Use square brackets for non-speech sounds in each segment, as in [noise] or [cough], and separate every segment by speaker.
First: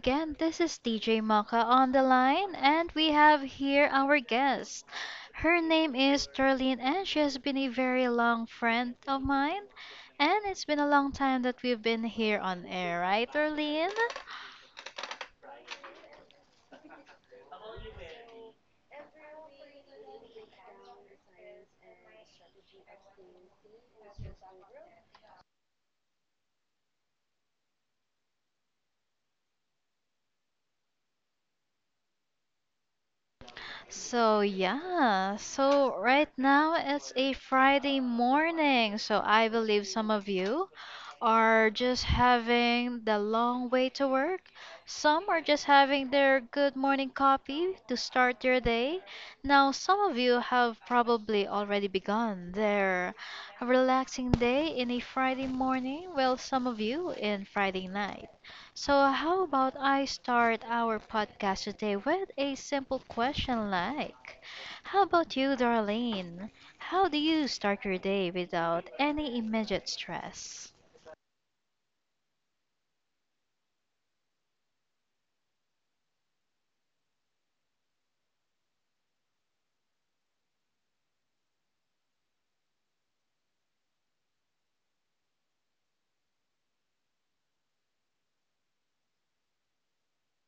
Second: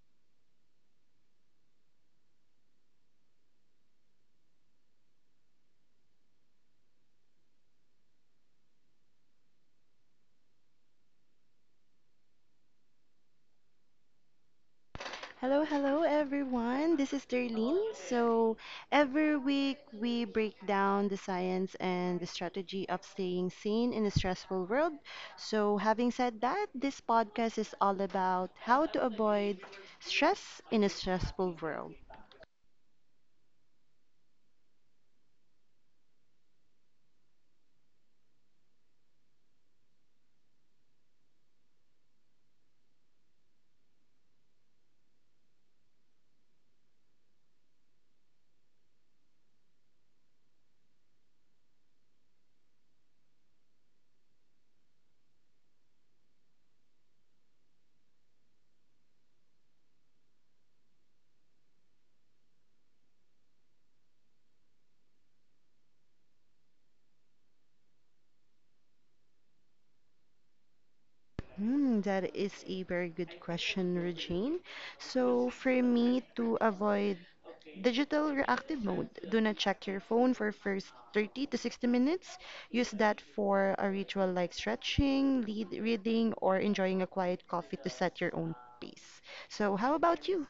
Speaker 1: again, this is DJ Maka on the line, and we have here our guest. Her name is Darlene, and she has been a very long friend of mine. And it's been a long time that we've been here on air, right, Darlene?
Speaker 2: Hello, hello everyone. This is Darlene. So, every week we break down the science and the strategy of staying sane in a stressful world. So, having said that, this podcast is all about how to avoid stress in a stressful world.
Speaker 1: So, yeah, so right now it's a Friday morning. So, I believe some of you are just having the long way to work. Some are just having their good morning coffee to start their day. Now, some of you have probably already begun their relaxing day in a Friday morning, while some of you in Friday night. So, how about I start our podcast today with a simple question like, how about you, Darlene? How do you start your day without any immediate stress?
Speaker 2: That is a very good question, Regine. So, for me to avoid digital reactive mode, do not check your phone for first 30 to 60 minutes. Use that for a ritual like stretching, lead reading, or enjoying a quiet coffee to set your own pace. So, how about you?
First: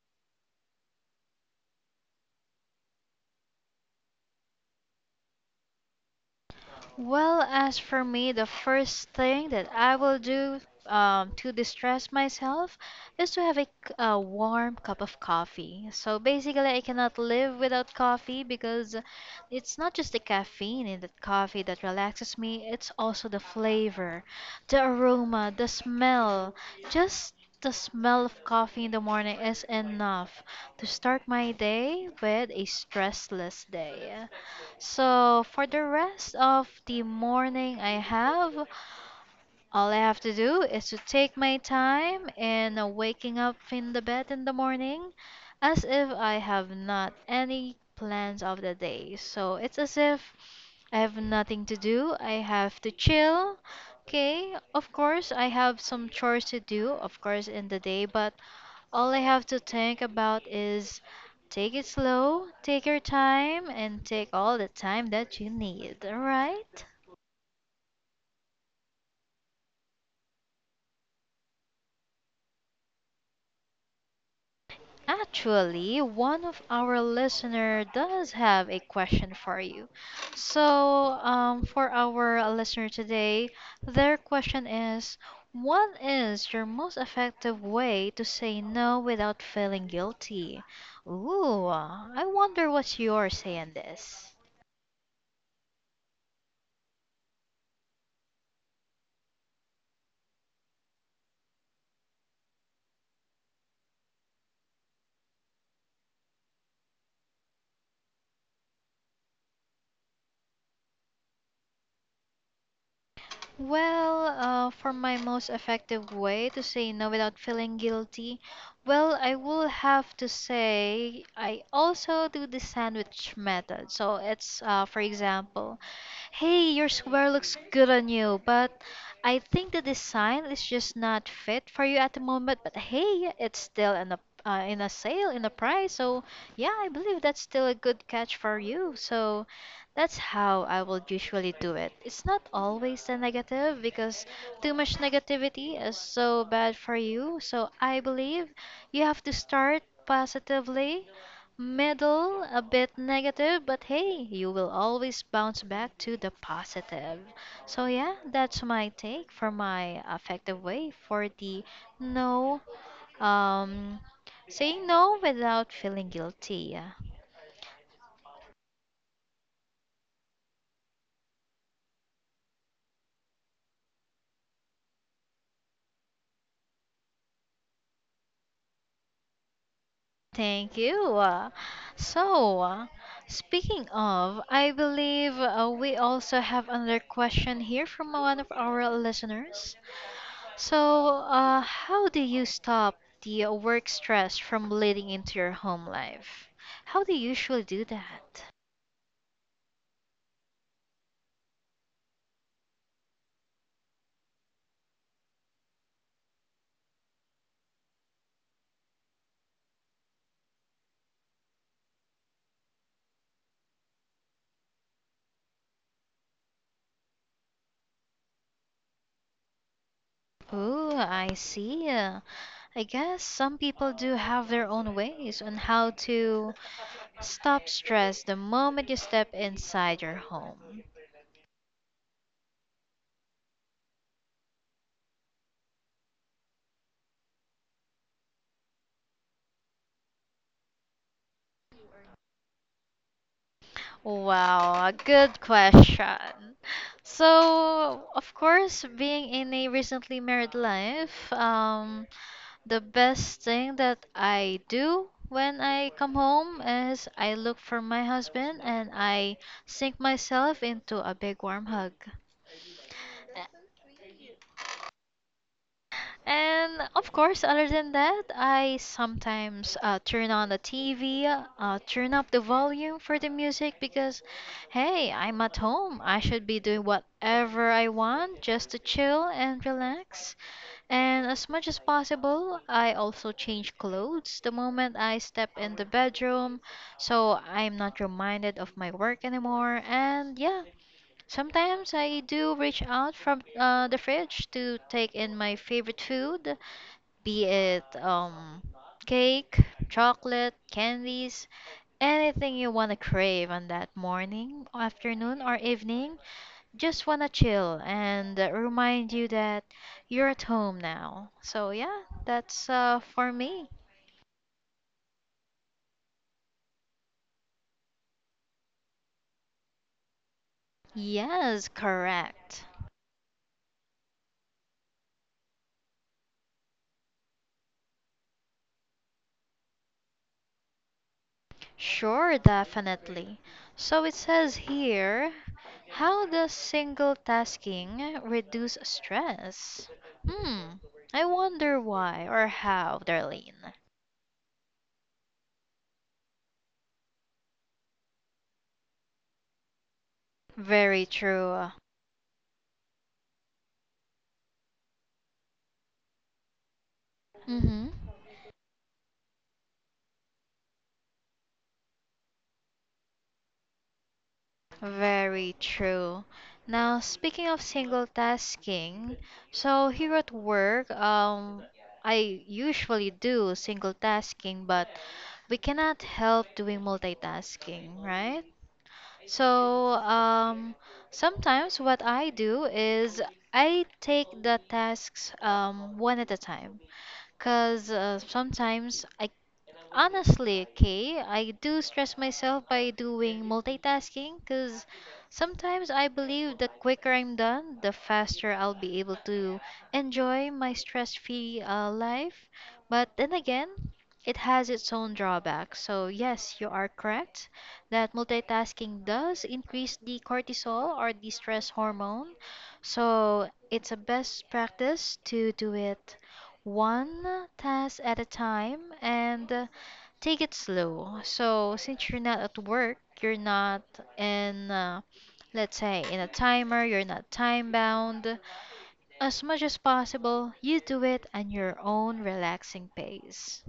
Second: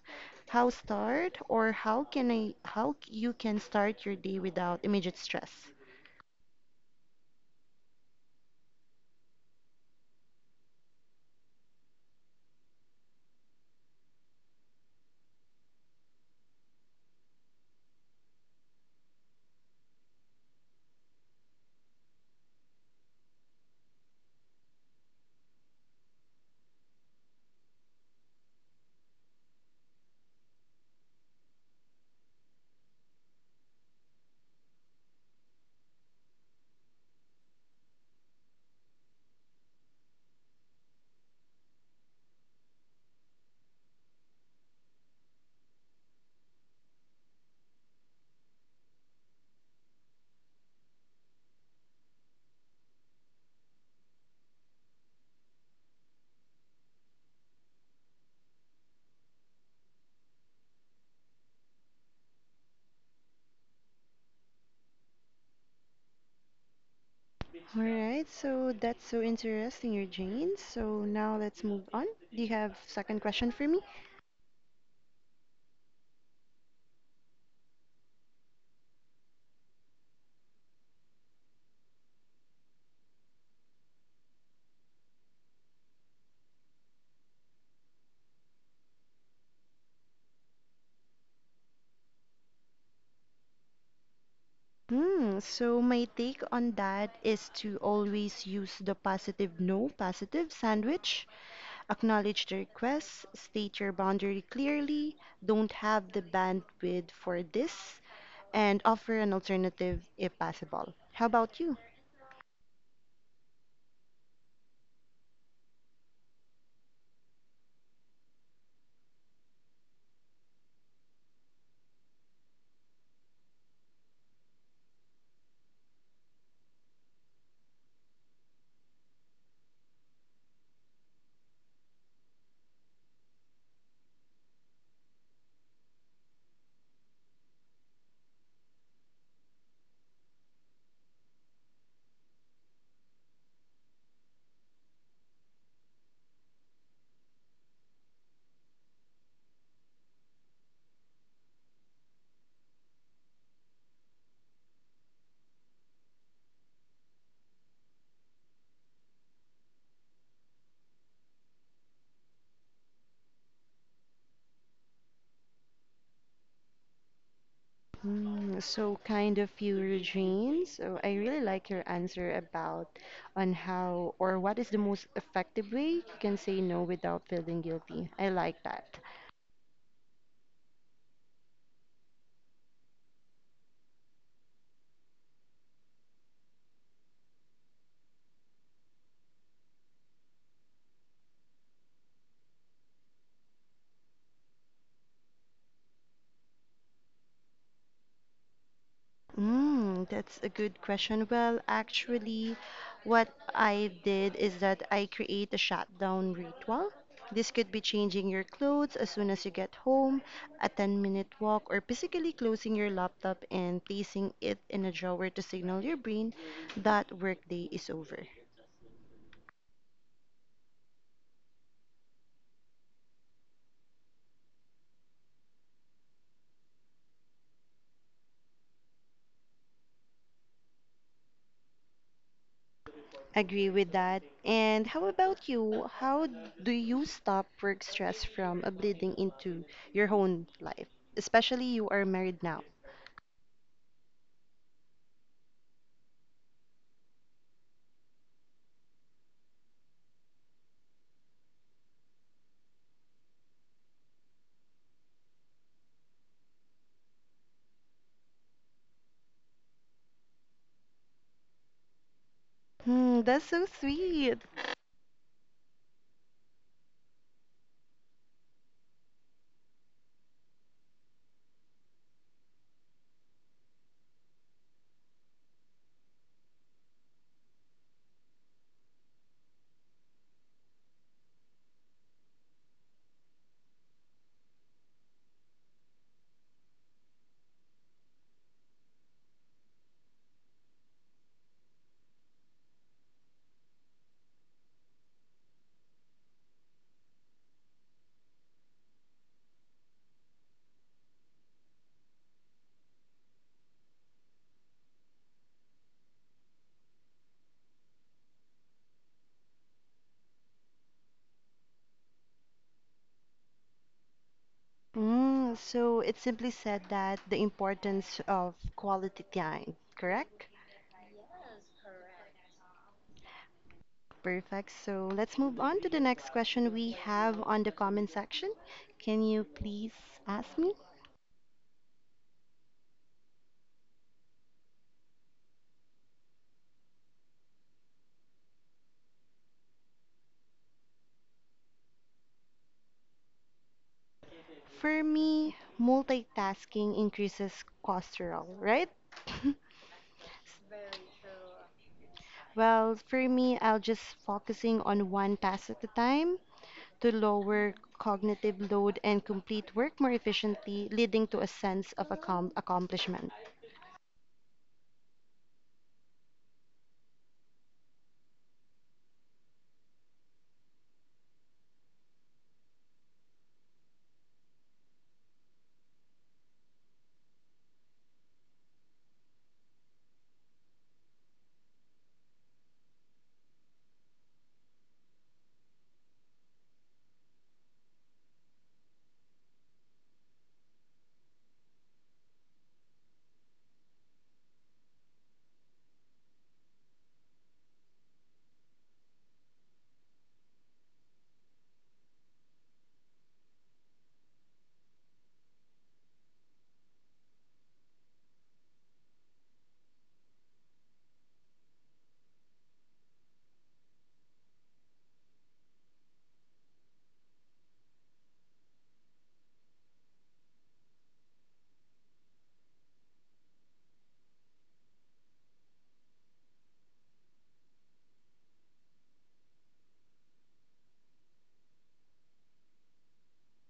Speaker 2: How start or how can I how you can start your day without immediate stress?
Speaker 1: Well, as for me, the first thing that I will do to distress myself is to have a, a warm cup of coffee. So basically, I cannot live without coffee because it's not just the caffeine in that coffee that relaxes me, it's also the flavor, the aroma, the smell. Just the smell of coffee in the morning is enough to start my day with a stressless day. So for the rest of the morning I have, all I have to do is to take my time in waking up in the bed in the morning as if I have not any plans of the day. So it's as if I have nothing to do. I have to chill. Okay, of course I have some chores to do, of course in the day, but all I have to think about is take it slow, take your time, and take all the time that you need, alright?
Speaker 2: All right, so that's so interesting, Eugene. So now let's move on. Do you have second question for me?
Speaker 1: Actually, one of our listener does have a question for you. So, for our listener today, their question is, what is your most effective way to say no without feeling guilty? Ooh, I wonder what's yours saying this.
Speaker 2: So my take on that is to always use the positive no positive sandwich. Acknowledge the request, state your boundary clearly, don't have the bandwidth for this, and offer an alternative if possible. How about you?
Speaker 1: Well, for my most effective way to say no without feeling guilty, well, I will have to say I also do the sandwich method. So it's, for example, hey, your square looks good on you, but I think the design is just not fit for you at the moment. But hey, it's still in a in a sale in a price, so yeah, I believe that's still a good catch for you. So that's how I will usually do it. It's not always the negative because too much negativity is so bad for you. So I believe you have to start positively, middle, a bit negative, but hey, you will always bounce back to the positive. So yeah, that's my take for my effective way for the no, um, saying no without feeling guilty.
Speaker 2: So kind of your dreams. So I really like your answer about on how or what is the most effective way you can say no without feeling guilty. I like that.
Speaker 1: Thank you. So, speaking of, I believe we also have another question here from one of our listeners. So, how do you stop the work stress from bleeding into your home life? How do you usually do that?
Speaker 2: That's a good question. Well, actually, what I did is that I create a shutdown ritual. This could be changing your clothes as soon as you get home, a 10-minute walk, or physically closing your laptop and placing it in a drawer to signal your brain that workday is over.
Speaker 1: Oh, I see. I guess some people do have their own ways on how to stop stress the moment you step inside your home.
Speaker 2: Agree with that. And how about you? How do you stop work stress from bleeding into your own life? Especially you are married now.
Speaker 1: Wow, a good question. So, of course, being in a recently married life, the best thing that I do when I come home is I look for my husband and I sink myself into a big warm hug.
Speaker 2: Hmm, that's so sweet.
Speaker 1: And of course, other than that, I sometimes turn on the TV, turn up the volume for the music because, hey, I'm at home. I should be doing whatever I want just to chill and relax. And as much as possible, I also change clothes the moment I step in the bedroom so I'm not reminded of my work anymore. And yeah, sometimes I do reach out from the fridge to take in my favorite food, be it cake, chocolate, candies, anything you want to crave on that morning, afternoon, or evening. Just want to chill and remind you that you're at home now. So, yeah, that's for me.
Speaker 2: So it simply said that the importance of quality time, correct?
Speaker 1: Yes, correct.
Speaker 2: Perfect. So let's move on to the next question we have on the comment section. Can you please ask me?
Speaker 1: Sure, definitely. So it says here, how does single tasking reduce stress? Hmm, I wonder why or how, Darlene.
Speaker 2: For me, multitasking increases cholesterol, right? [laughs]
Speaker 1: Very true.
Speaker 2: Well, for me, I'll just focusing on one task at a time. To lower
Speaker 1: Mm-hmm.
Speaker 2: cognitive load and complete work more efficiently, leading to a sense of accomplishment.
Speaker 1: Very true. Now, speaking of single tasking, so here at work, I usually do single tasking, but we cannot help doing multitasking, right? So, sometimes what I do is I take the tasks one at a time because sometimes I honestly, okay, I do stress myself by doing multitasking because sometimes I believe the quicker I'm done, the faster I'll be able to enjoy my stress free life. But then again, it has its own drawbacks. So, yes, you are correct that multitasking does increase the cortisol or the stress hormone. So, it's a best practice to do it one task at a time and take it slow. So since you're not at work, you're not in, let's say, in a timer, you're not time bound. As much as possible, you do it at your own relaxing pace,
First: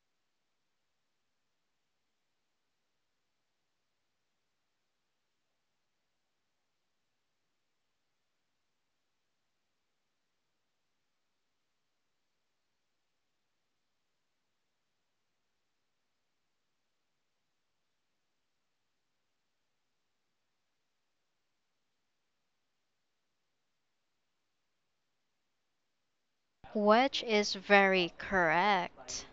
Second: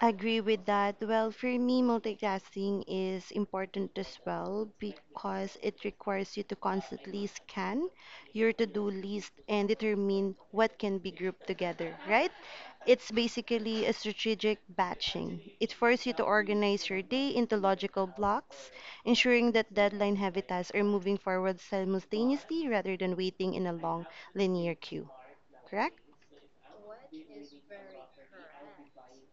Speaker 2: Agree with that. Well, for me, multitasking is important as well because it requires you to constantly scan your to do list and determine what can be grouped together, right? It's basically a strategic batching. It forces you to organize your day into logical blocks, ensuring that deadline heavy tasks are moving forward simultaneously rather than waiting in a long linear queue, correct?
Speaker 1: which is very correct.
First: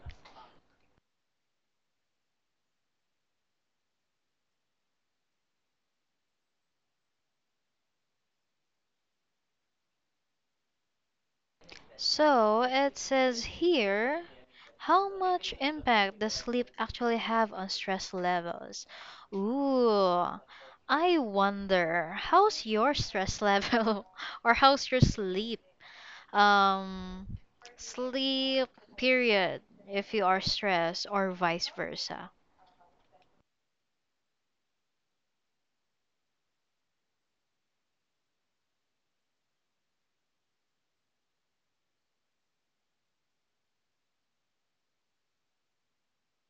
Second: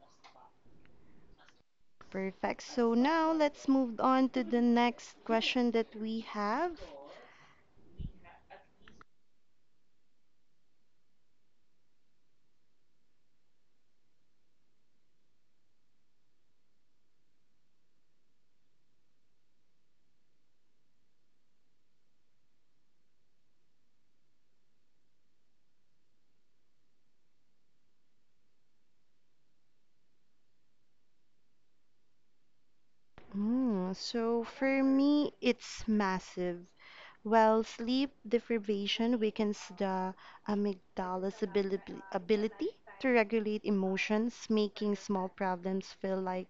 Speaker 2: Perfect. So now let's move on to the next question that we have.
Speaker 1: So it says here, how much impact does sleep actually have on stress levels? Ooh, I wonder, how's your stress level [laughs] or how's your sleep? um, Sleep period if you are stressed or vice versa.
Speaker 2: So for me, it's massive. Well, sleep deprivation weakens the amygdala's ability to regulate emotions, making small problems feel like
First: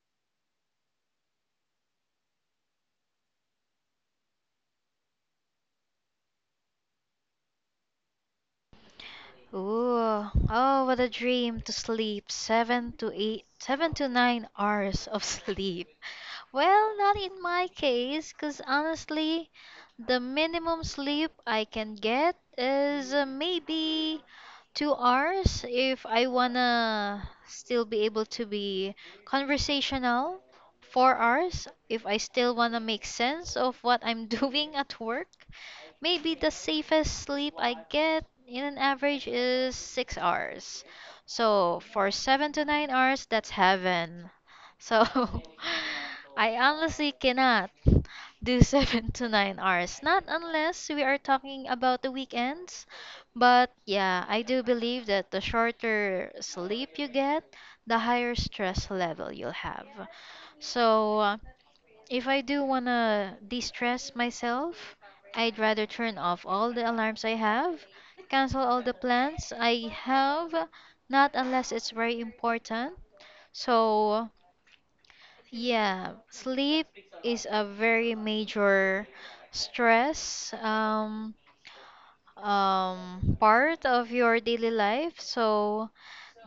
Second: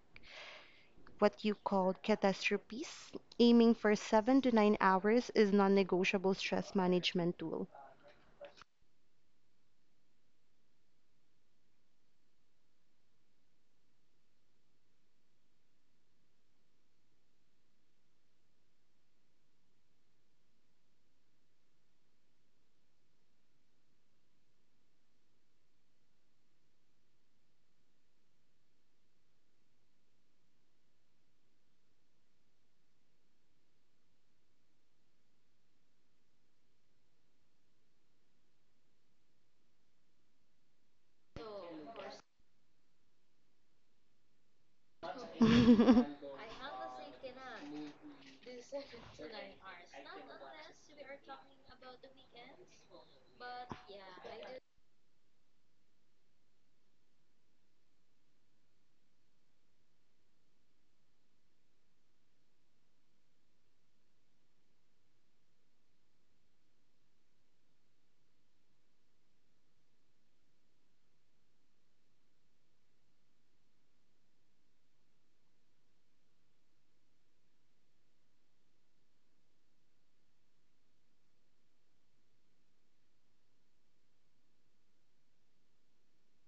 Speaker 2: what you call catastrophes. Aiming for 7 to 9 hours is non-negotiable stress management tool.
Speaker 1: Ooh, oh, what a dream to sleep 7 to 8, 7 to 9 hours of [laughs] sleep. Well, not in my case, because honestly, the minimum sleep I can get is maybe 2 hours if I wanna still be able to be conversational, 4 hours if I still wanna make sense of what I'm [laughs] doing at work. Maybe the safest sleep I get in an average is 6 hours. So for 7 to 9 hours, that's heaven. So
Speaker 2: [laughs]
Speaker 1: [laughs] I honestly cannot do [laughs] 7 to 9 hours. Not unless we are talking about the weekends. But yeah, I do believe that the shorter sleep you get, the higher stress level you'll have. So if I do want to de stress myself, I'd rather turn off all the alarms I have, cancel all the plans I have, not unless it's very important. So, yeah, sleep is a very major stress part of your daily life. So,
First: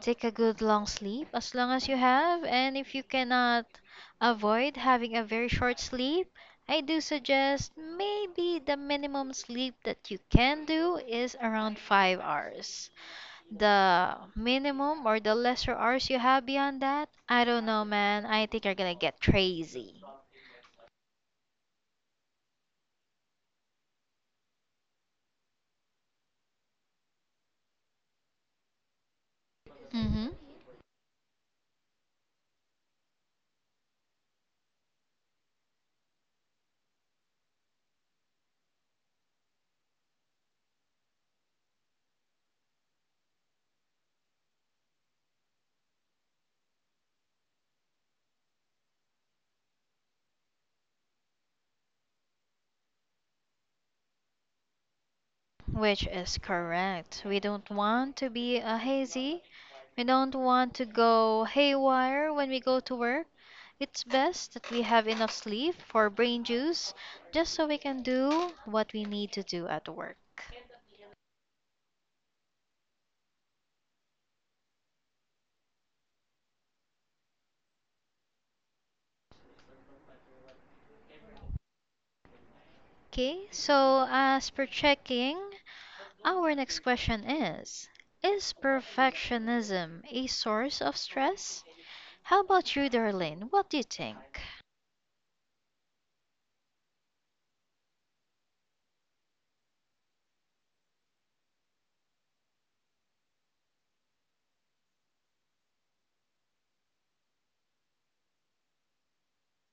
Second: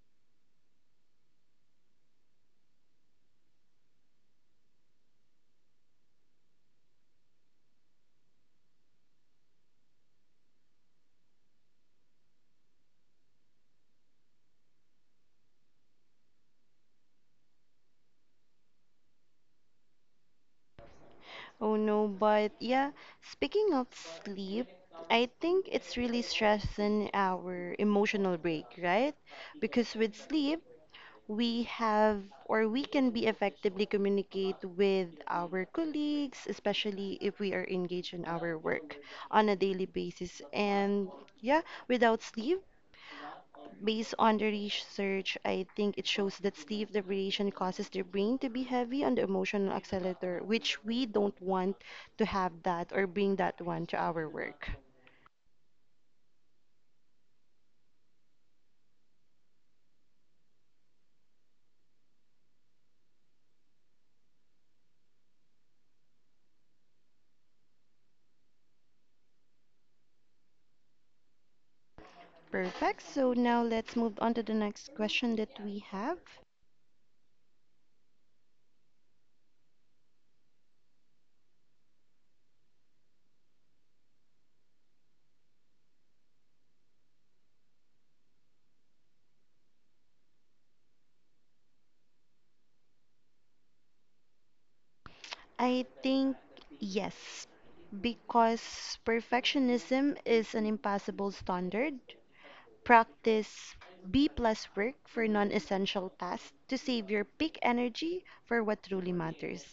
Speaker 1: take a good long sleep as long as you have, and if you cannot avoid having a very short sleep, I do suggest maybe the minimum sleep that you can do is around 5 hours. The minimum or the lesser hours you have beyond that, I don't know, man. I think you're gonna get crazy.
Speaker 2: Oh no, but yeah, speaking of sleep, I think it's really stressing our emotional break, right? Because with
Speaker 1: Mm-hmm.
Speaker 2: sleep, we have or we can be effectively communicate with our colleagues, especially if we are engaged in our work on a daily basis. And yeah, without sleep, based on the research, I think it shows that sleep deprivation causes the brain to be heavy on the emotional accelerator, which we don't want to have that or bring that one to our work.
Speaker 1: Which is correct. We don't want to be a hazy. We don't want to go haywire when we go to work. It's best that we have enough sleep for brain juice just so we can do what we need to do at work.
Speaker 2: Perfect. So now let's move on to the next question that we have.
Speaker 1: Okay, so as per checking, our next question is: Is perfectionism a source of stress? How about you, Darlene? What do you think?
Speaker 2: I think yes, because perfectionism is an impossible standard. Practice B plus work for non essential tasks to save your peak energy for what truly matters.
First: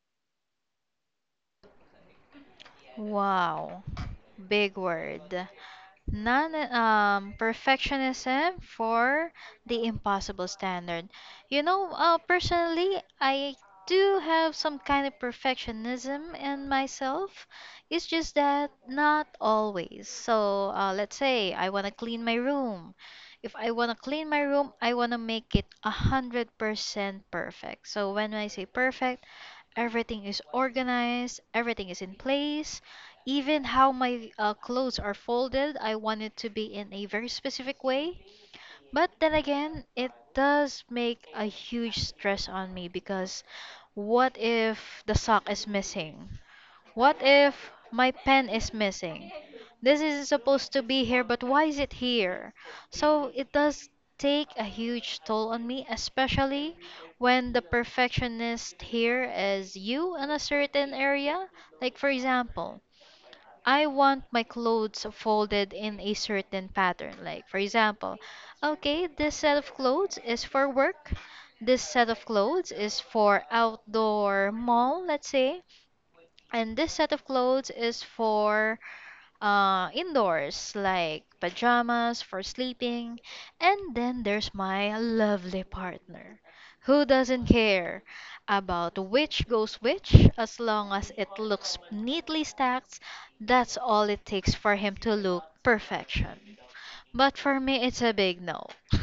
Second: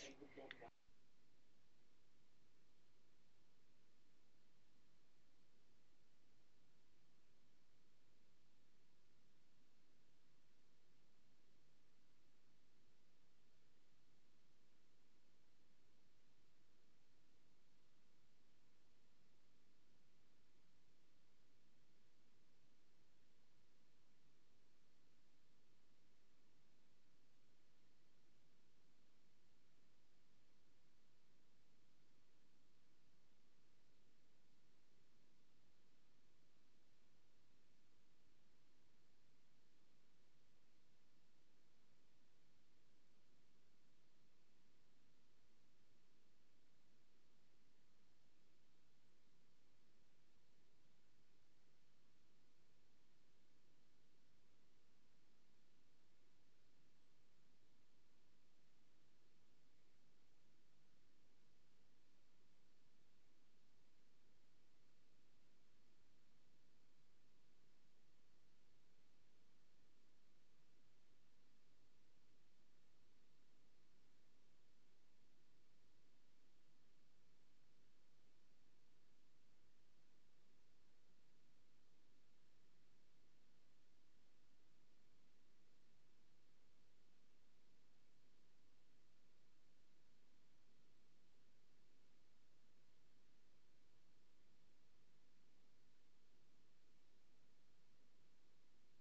Speaker 1: Wow, big word. Non perfectionism for the impossible standard. You know, personally, I do have some kind of perfectionism in myself. It's just that not always. So, let's say I want to clean my room. If I want to clean my room, I want to make it 100% perfect. So, when I say perfect, everything is organized, everything is in place. Even how my clothes are folded, I want it to be in a very specific way. But then again, it does make a huge stress on me because what if the sock is missing? What if my pen is missing? This isn't supposed to be here, but why is it here? So it does take a huge toll on me, especially when the perfectionist here is you in a certain area. Like, for example, I want my clothes folded in a certain pattern. Like, for example, okay, this set of clothes is for work. This set of clothes is for outdoor mall, let's say. And this set of clothes is for indoors, like pajamas for sleeping. And then there's my lovely partner, who doesn't care about which goes which as long as it looks neatly stacked. That's all it takes for him to look perfection. But for me, it's a big no. [laughs]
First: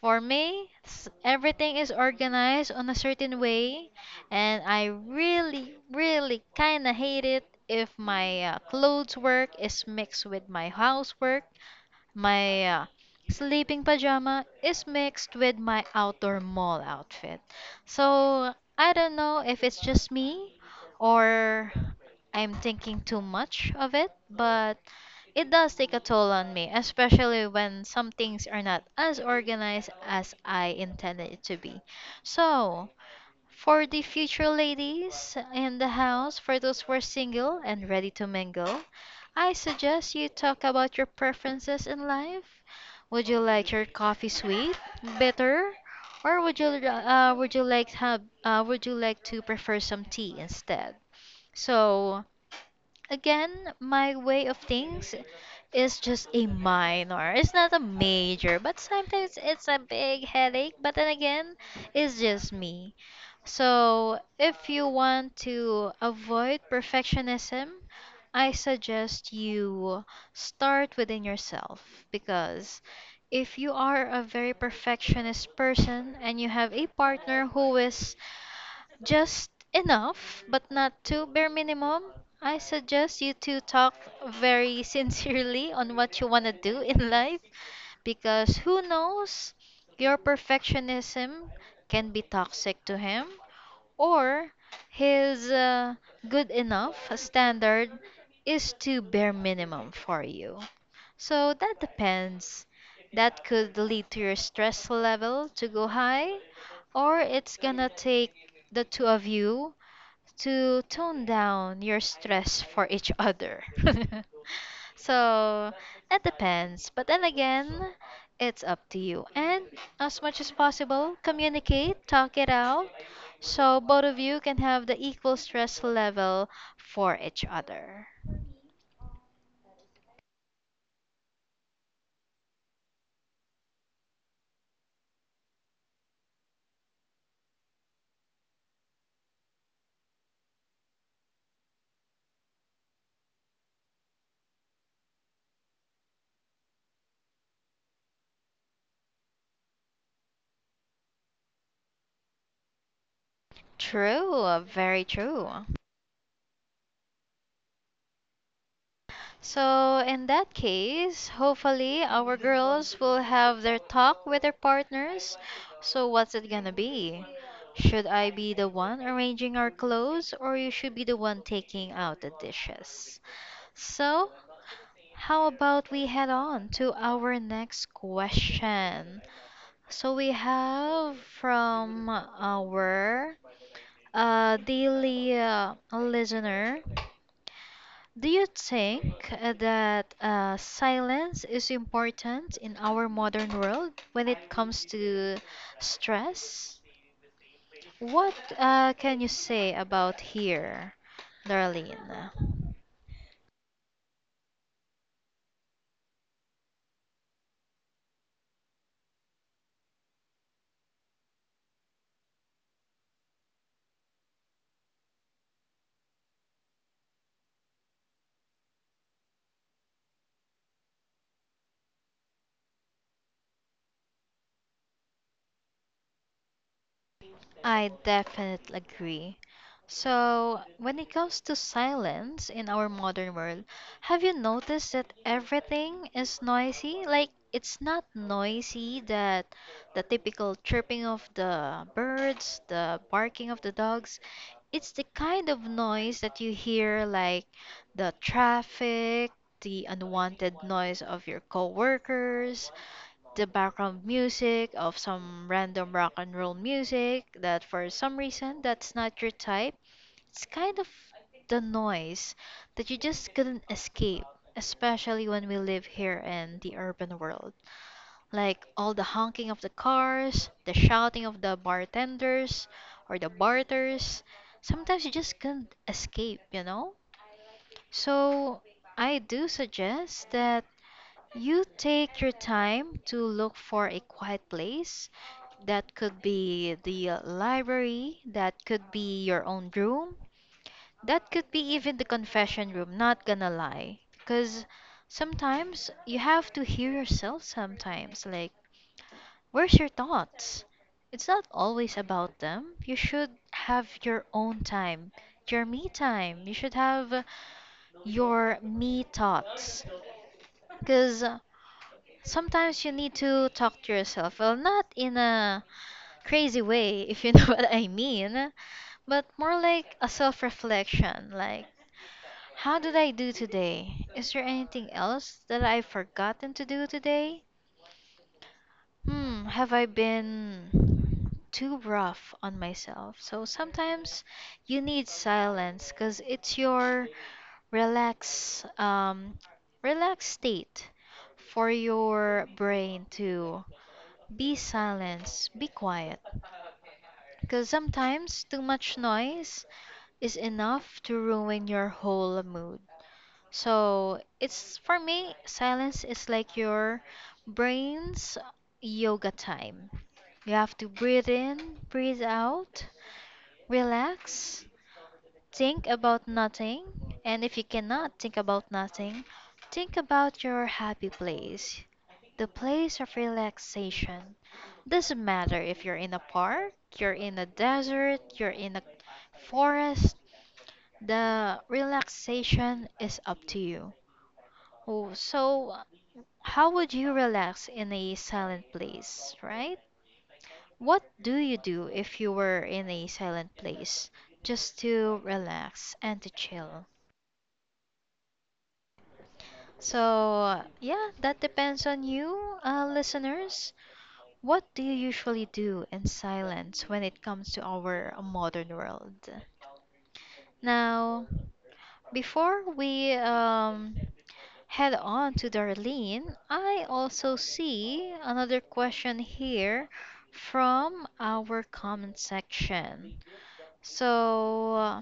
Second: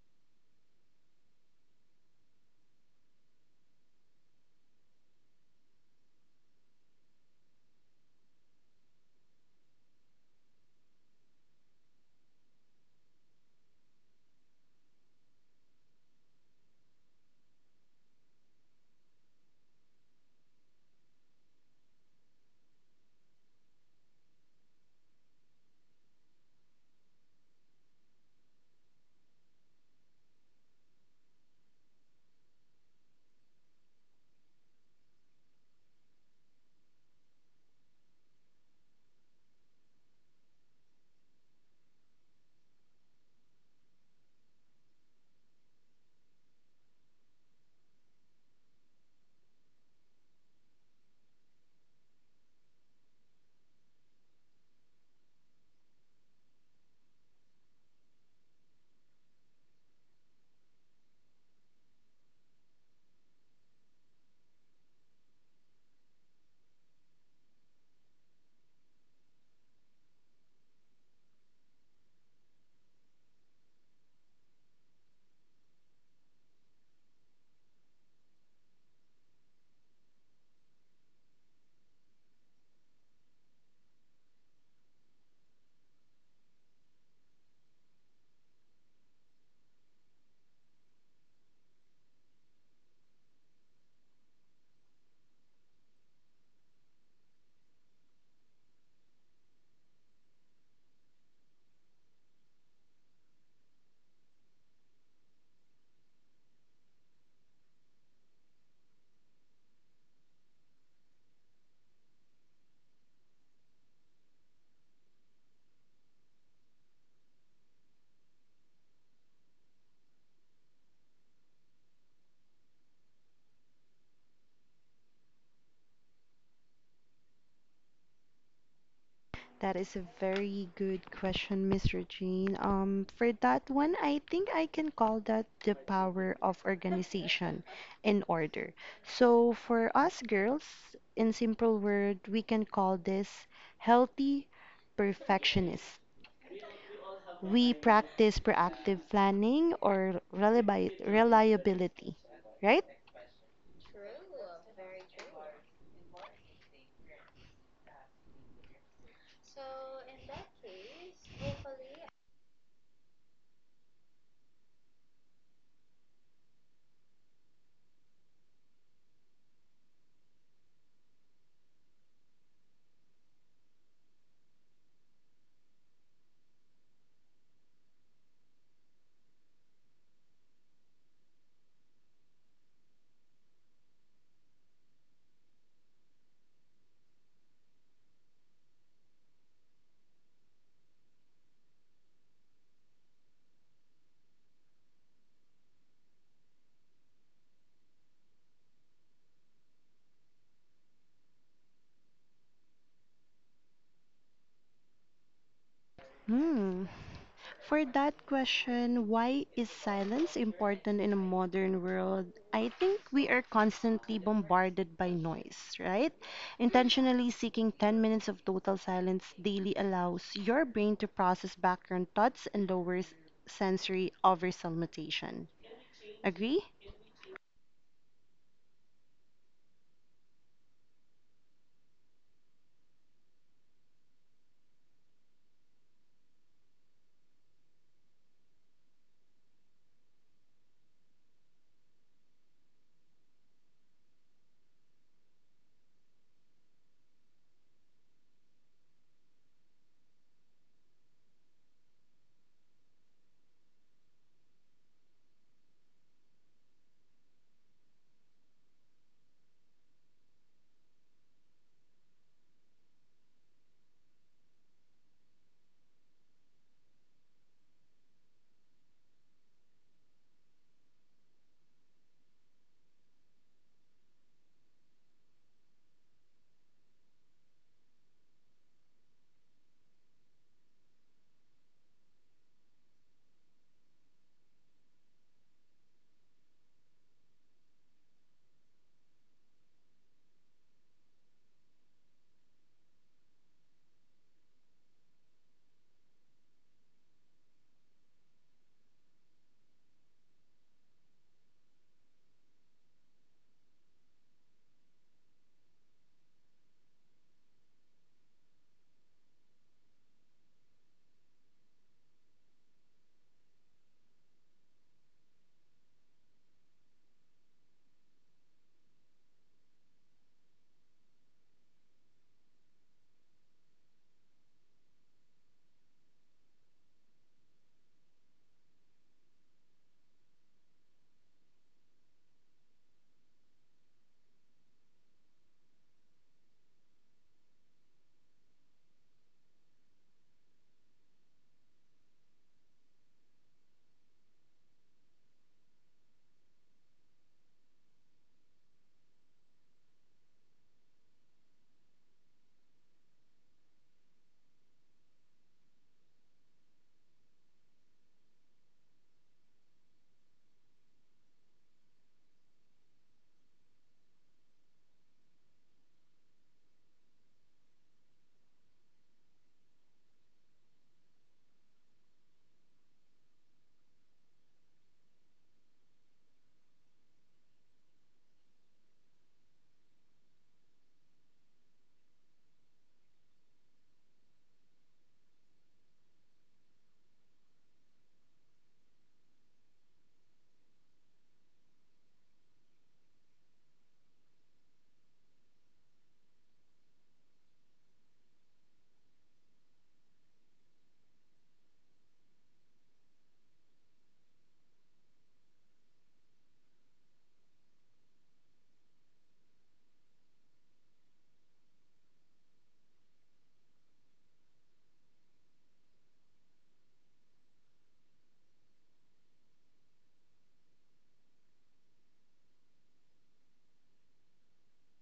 Speaker 1: For me, everything is organized on a certain way, and I really, really kind of hate it if my clothes work is mixed with my housework, my sleeping pajama is mixed with my outdoor mall outfit. So I don't know if it's just me or I'm thinking too much of it, but it does take a toll on me, especially when some things are not as organized as I intended it to be. So, for the future ladies in the house, for those who are single and ready to mingle, I suggest you talk about your preferences in life. Would you like your coffee sweet, bitter, or would you like to prefer some tea instead? So. Again, my way of things is just a minor. It's not a major, but sometimes it's a big headache. But then again, it's just me. So, if you want to avoid perfectionism, I suggest you start within yourself because if you are a very perfectionist person and you have a partner who is just enough, but not too bare minimum. I suggest you to talk very [laughs] sincerely on what you want to do in life because who knows, your perfectionism can be toxic to him or his good enough standard is too bare minimum for you. So that depends. That could lead to your stress level to go high, or it's gonna take the two of you to tone down your stress for each other. [laughs] So it depends. But then again, it's up to you. And as much as possible, communicate, talk it out, so both of you can have the equal stress level for each other.
Speaker 2: That is a very good question, Mr. Jean. For that one, I think I can call that the power of organization and order. So for us girls, in simple word, we can call this healthy perfectionist. We practice proactive planning or reliability, right?
Speaker 1: True, very true. So, in that case, hopefully our girls will have their talk with their partners. So, what's it gonna be? Should I be the one arranging our clothes, or you should be the one taking out the dishes? So, how about we head on to our next question? So, we have from our daily listener. Do you think that silence is important in our modern world when it comes to stress? What can you say about here, Darlene?
Speaker 2: Hmm. For that question, why is silence important in a modern world? I think we are constantly bombarded by noise, right? Intentionally seeking 10 minutes of total silence daily allows your brain to process background thoughts and lowers sensory overstimulation. Agree?
Speaker 1: I definitely agree. So, when it comes to silence in our modern world, have you noticed that everything is noisy? Like, it's not noisy that the typical chirping of the birds, the barking of the dogs, it's the kind of noise that you hear like the traffic, the unwanted noise of your coworkers, the background music of some random rock and roll music that for some reason that's not your type. It's kind of the noise that you just couldn't escape, especially when we live here in the urban world. Like all the honking of the cars, the shouting of the bartenders or the barters. Sometimes you just couldn't escape, you know? So I do suggest that you take your time to look for a quiet place. That could be the library, that could be your own room, that could be even the confession room, not gonna lie. Because sometimes you have to hear yourself sometimes. Like, where's your thoughts? It's not always about them. You should have your own time, your me time. You should have your me thoughts. Because sometimes you need to talk to yourself. Well, not in a crazy way, [laughs] if you know [laughs] what I mean, but more like a self reflection. Like, how did I do today? Is there anything else that I've forgotten to do today? Have I been too rough on myself? So sometimes you need silence because it's your relax um relaxed state for your brain to be silence, be quiet. Because sometimes too much noise is enough to ruin your whole mood. So it's for me, silence is like your brain's yoga time. You have to breathe in, breathe out, relax, think about nothing. And if you cannot think about nothing, think about your happy place, the place of relaxation. Doesn't matter if you're in a park, you're in a desert, you're in a forest, the relaxation is up to you. Oh, so how would you relax in a silent place, right? What do you do if you were in a silent place just to relax and to chill? So, yeah, that depends on you, listeners. What do you usually do in silence when it comes to our modern world? Now, before we head on to Darlene, I also see another question here from our comment section. So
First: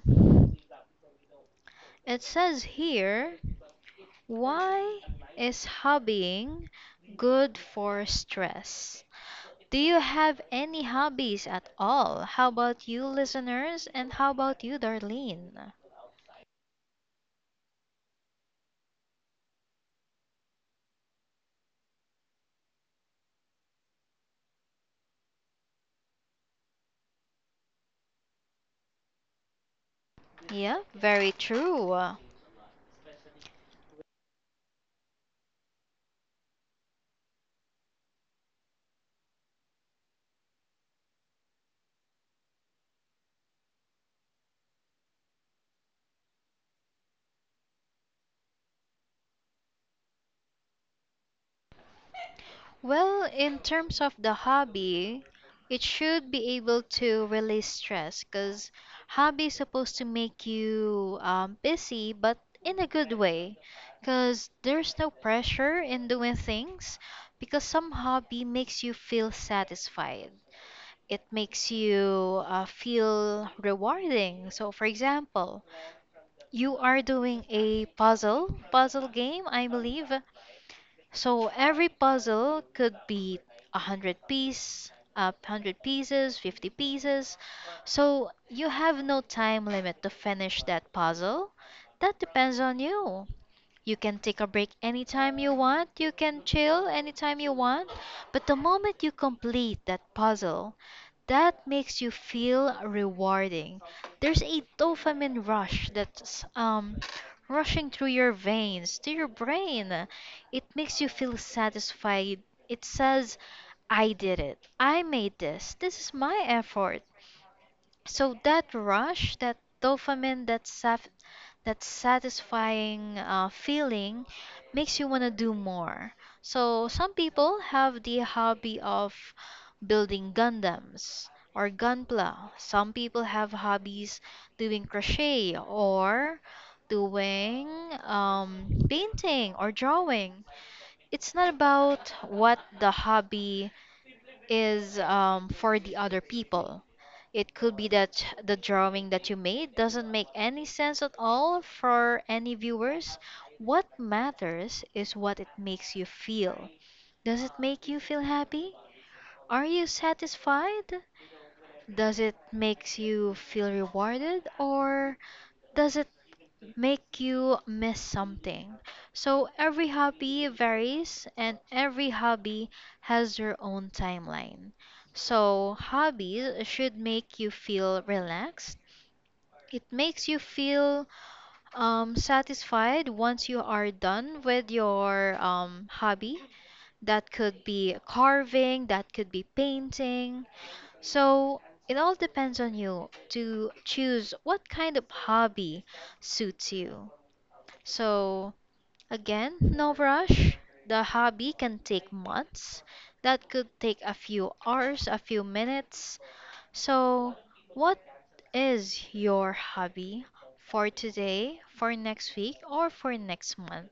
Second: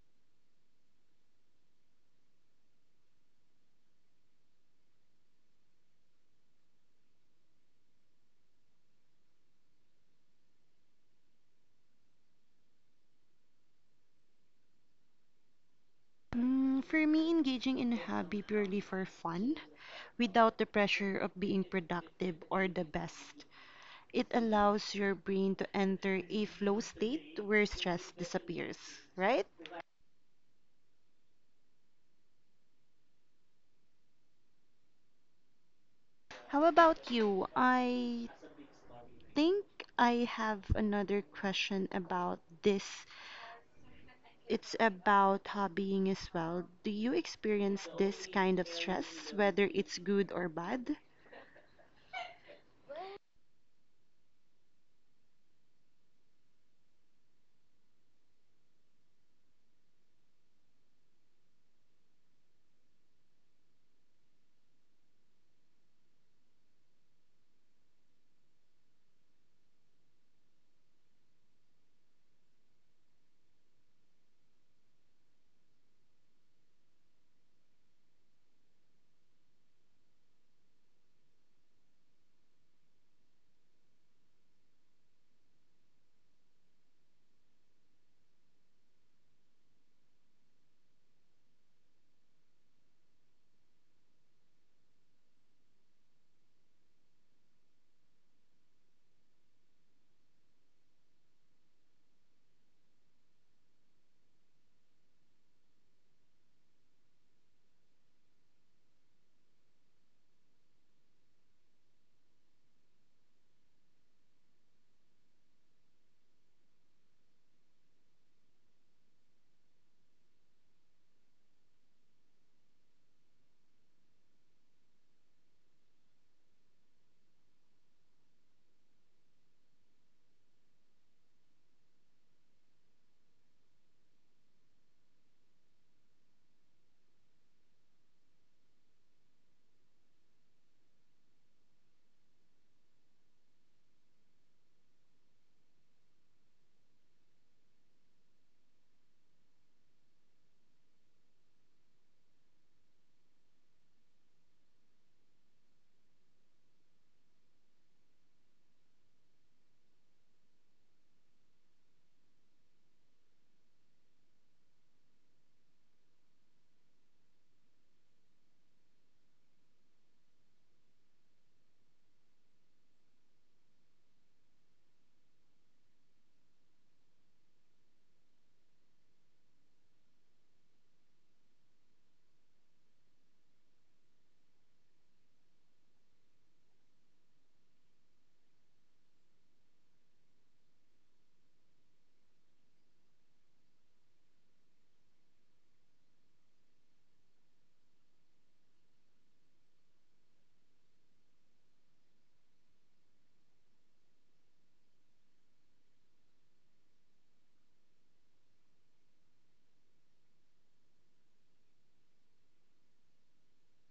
Speaker 1: it says here, why is hobbying good for stress? Do you have any hobbies at all? How about you, listeners? And how about you, Darlene?
Speaker 2: For me, engaging in a hobby purely for fun, without the pressure of being productive or the best, it allows your brain to enter a flow state where stress disappears, right?
Speaker 1: Yeah, very true.
Speaker 2: How about you? I think I have another question about this. It's about hobbying as well. Do you experience this kind of stress, whether it's good or bad?
Speaker 1: Well, in terms of the hobby, it should be able to release stress because hobby is supposed to make you busy, but in a good way. Because there's no pressure in doing things, because some hobby makes you feel satisfied. It makes you feel rewarding. So, for example, you are doing a puzzle game, I believe, so every puzzle could be 100 piece, 100 pieces, 50 pieces. So you have no time limit to finish that puzzle. That depends on you. You can take a break anytime you want. You can chill anytime you want. But the moment you complete that puzzle, that makes you feel rewarding. There's a dopamine rush that's rushing through your veins, to your brain. It makes you feel satisfied. It says, I did it. I made this. This is my effort. So that rush, that dopamine, that satisfying feeling makes you want to do more. So some people have the hobby of building Gundams or Gunpla. Some people have hobbies doing crochet or doing painting or drawing. It's not about what the hobby is for the other people. It could be that the drawing that you made doesn't make any sense at all for any viewers. What matters is what it makes you feel. Does it make you feel happy? Are you satisfied? Does it makes you feel rewarded or does it make you miss something? So every hobby varies and every hobby has their own timeline. So hobbies should make you feel relaxed. It makes you feel satisfied once you are done with your hobby. That could be carving, that could be painting. So it all depends on you to choose what kind of hobby suits you. So, again, no rush. The hobby can take months. That could take a few hours, a few minutes. So, what is your hobby for today, for next week, or for next month?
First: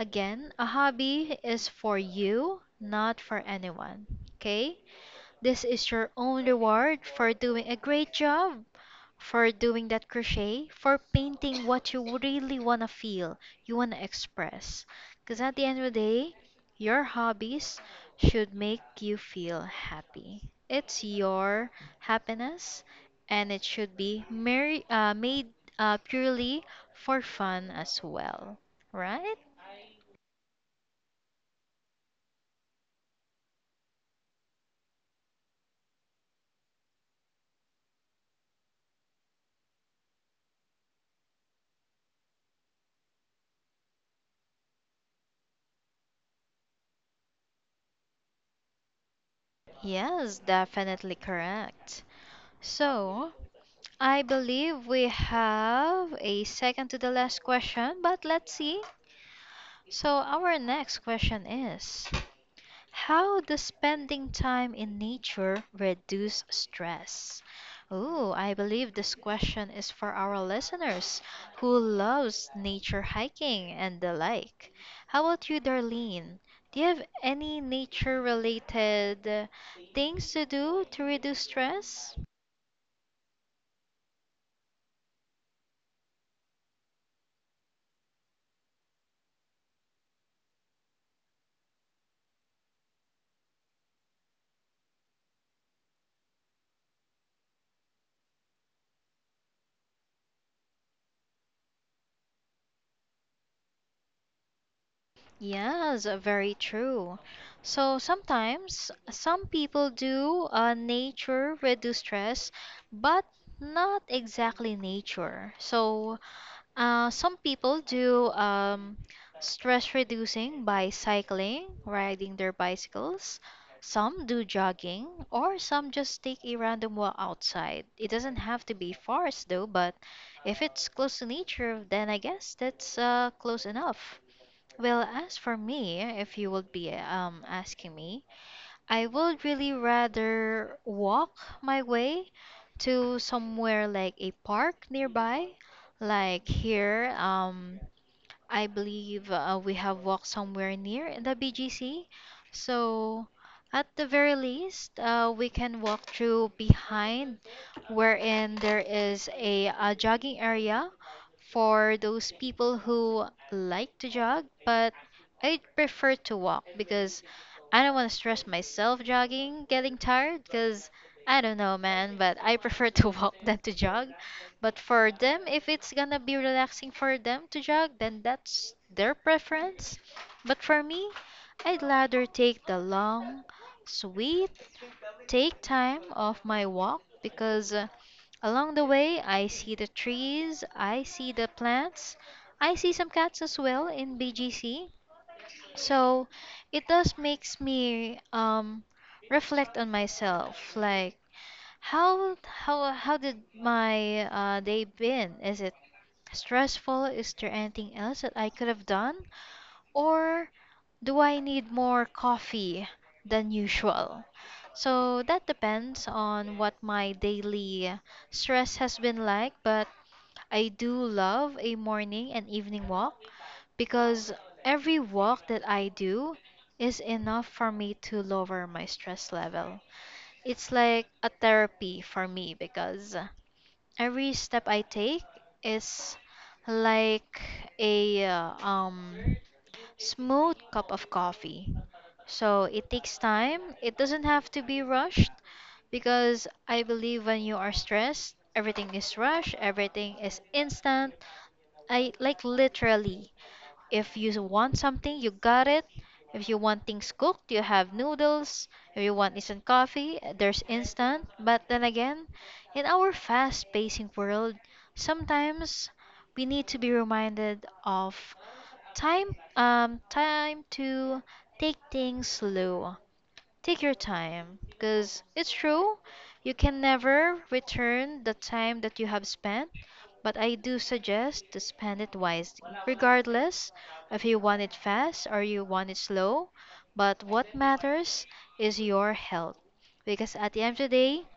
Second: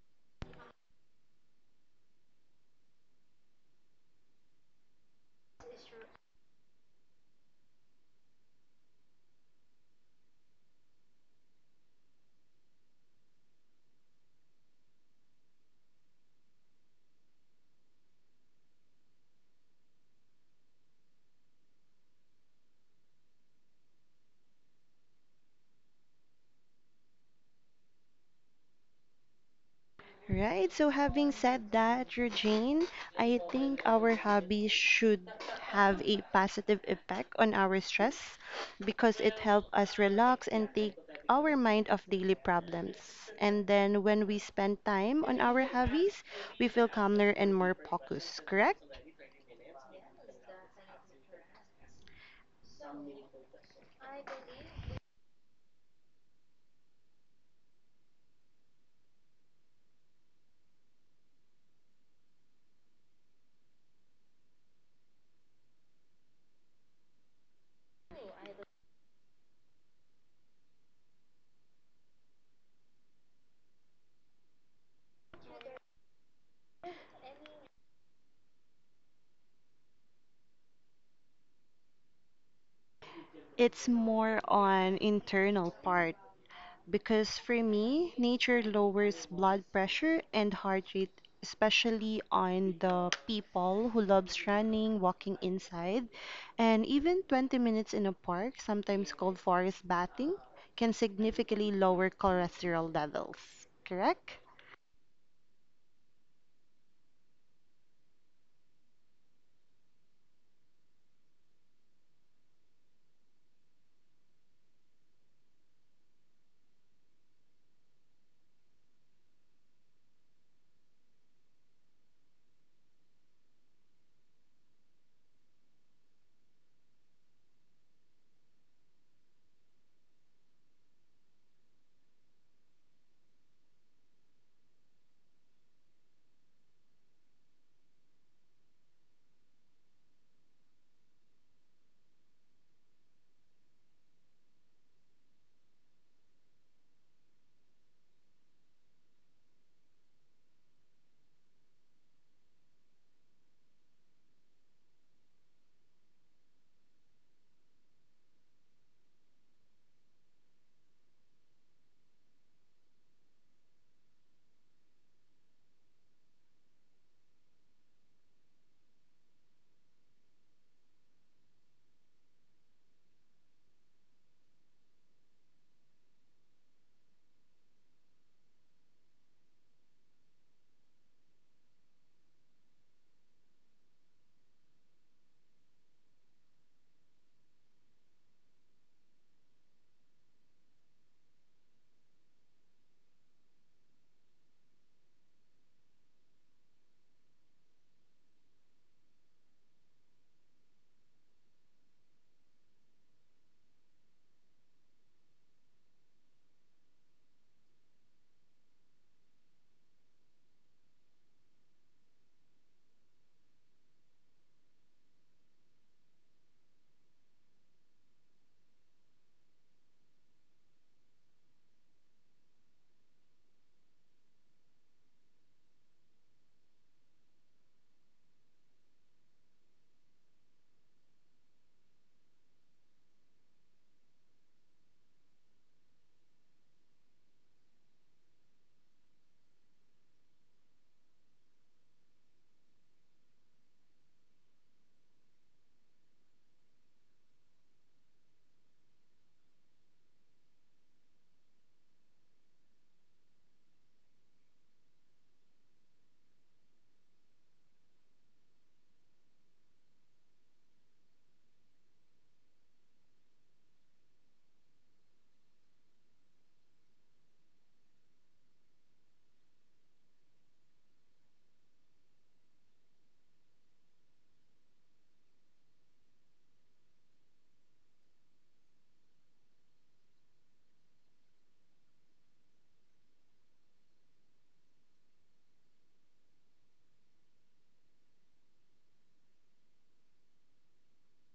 Speaker 1: Again, a hobby is for you, not for anyone. Okay? This is your own reward for doing a great job for doing that crochet, for painting what you really want to feel, you want to express. Because at the end of the day, your hobbies should make you feel happy. It's your happiness, and it should be made purely for fun as well, right?
Speaker 2: Right, so having said that, Regine, I think our hobbies should have a positive effect on our stress because it helps us relax and take our mind off daily problems. And then when we spend time on our hobbies, we feel calmer and more focused, correct?
Speaker 1: Yes, definitely correct. So, I believe we have a second to the last question, but let's see. So, our next question is: how does spending time in nature reduce stress? Oh, I believe this question is for our listeners who loves nature hiking and the like. How about you, Darlene? Do you have any nature related things to do to reduce stress?
Speaker 2: It's more on internal part because for me, nature lowers blood pressure and heart rate, especially on the people who loves running, walking inside, and even 20 minutes in a park, sometimes called forest bathing, can significantly lower cholesterol levels. Correct?
Speaker 1: Yes, very true. So sometimes some people do nature reduce stress, but not exactly nature. So some people do stress reducing by cycling, riding their bicycles. Some do jogging, or some just take a random walk outside. It doesn't have to be forest though, but if it's close to nature, then I guess that's close enough. Well, as for me, if you would be asking me, I would really rather walk my way to somewhere like a park nearby. Like here, I believe we have walked somewhere near in the BGC. So, at the very least, we can walk through behind, wherein there is a jogging area for those people who like to jog, but I prefer to walk because I don't want to stress myself jogging, getting tired, because I don't know, man, but I prefer to walk [laughs] than to jog. But for them, if it's gonna be relaxing for them to jog, then that's their preference. But for me, I'd rather take the long, sweet, take time of my walk because along the way I see the trees, I see the plants, I see some cats as well in BGC. So it does makes me reflect on myself like how did my day been? Is it stressful? Is there anything else that I could have done? Or do I need more coffee than usual? So that depends on what my daily stress has been like, but I do love a morning and evening walk because every walk that I do is enough for me to lower my stress level. It's like a therapy for me because every step I take is like a smooth cup of coffee. So it takes time. It doesn't have to be rushed because I believe when you are stressed, everything is rushed, everything is instant. I, like, literally, if you want something, you got it. If you want things cooked, you have noodles. If you want instant coffee, there's instant. But then again, in our fast paced world, sometimes we need to be reminded of time time to take things slow. Take your time, because it's true, you can never return the time that you have spent, but I do suggest to spend it wisely, regardless if you want it fast or you want it slow. But what matters is your health, because at the end of the day,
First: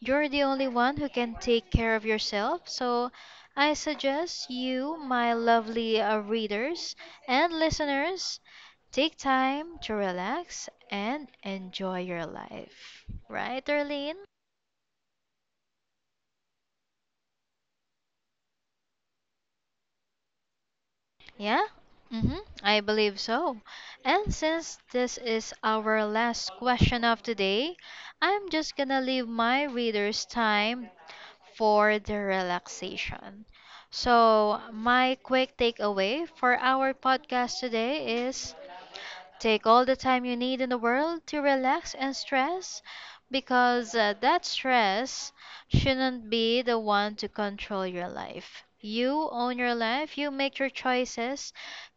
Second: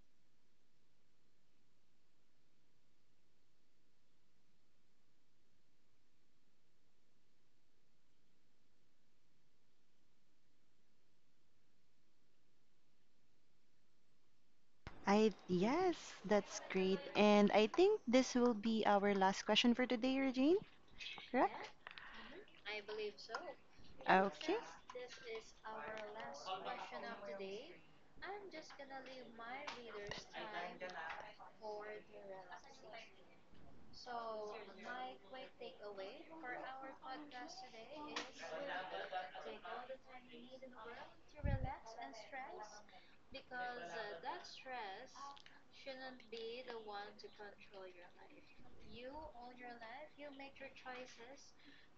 Speaker 1: you're the only one who can take care of yourself, so I suggest you, my lovely readers and listeners, take time to relax and enjoy your life. Right, Darlene?
Speaker 2: I yes, that's great. And I think this will be our last question for today, Regine.
Speaker 1: Yeah?
Speaker 2: Correct?
Speaker 1: Mm-hmm, I believe so. And
Speaker 2: Okay.
Speaker 1: since this is our last question of today, I'm just gonna leave my readers time for the relaxation. So, my quick takeaway for our podcast today is take all the time you need in the world to relax and stress because that stress shouldn't be the one to control your life. You own your life, you make your choices,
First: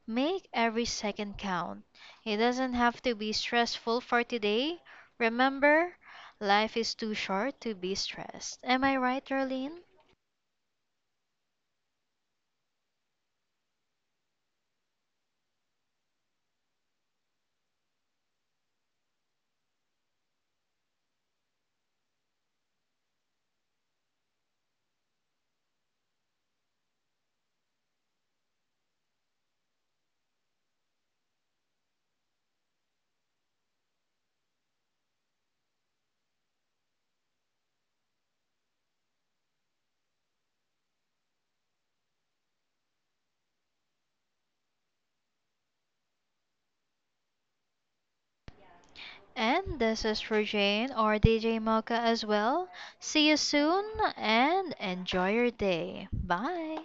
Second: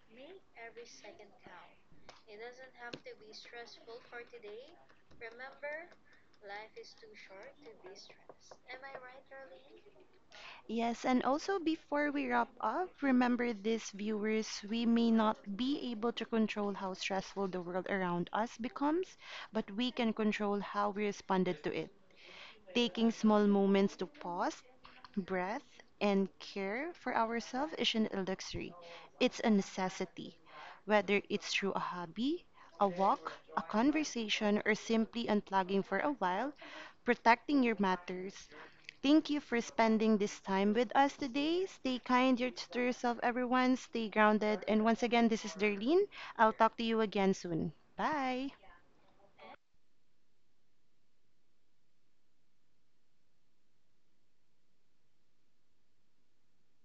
Speaker 1: make every second count. It doesn't have to be stressful for today. Remember, life is too short to be stressed. Am I right, Darlene?
Speaker 2: Yes, and also before we wrap up, remember this, viewers, we may not be able to control how stressful the world around us becomes, but we can control how we responded to it. Taking small moments to pause, breath, and care for ourselves isn't a luxury, it's a necessity. Whether it's through a hobby, a walk, a conversation, or simply unplugging for a while, protecting your matters. Thank you for spending this time with us today. Stay kind to yourself, everyone. Stay grounded. And once again, this is Darlene. I'll talk to you again soon. Bye.
Speaker 1: And this is for Jane or DJ Mocha as well. See you soon and enjoy your day. Bye.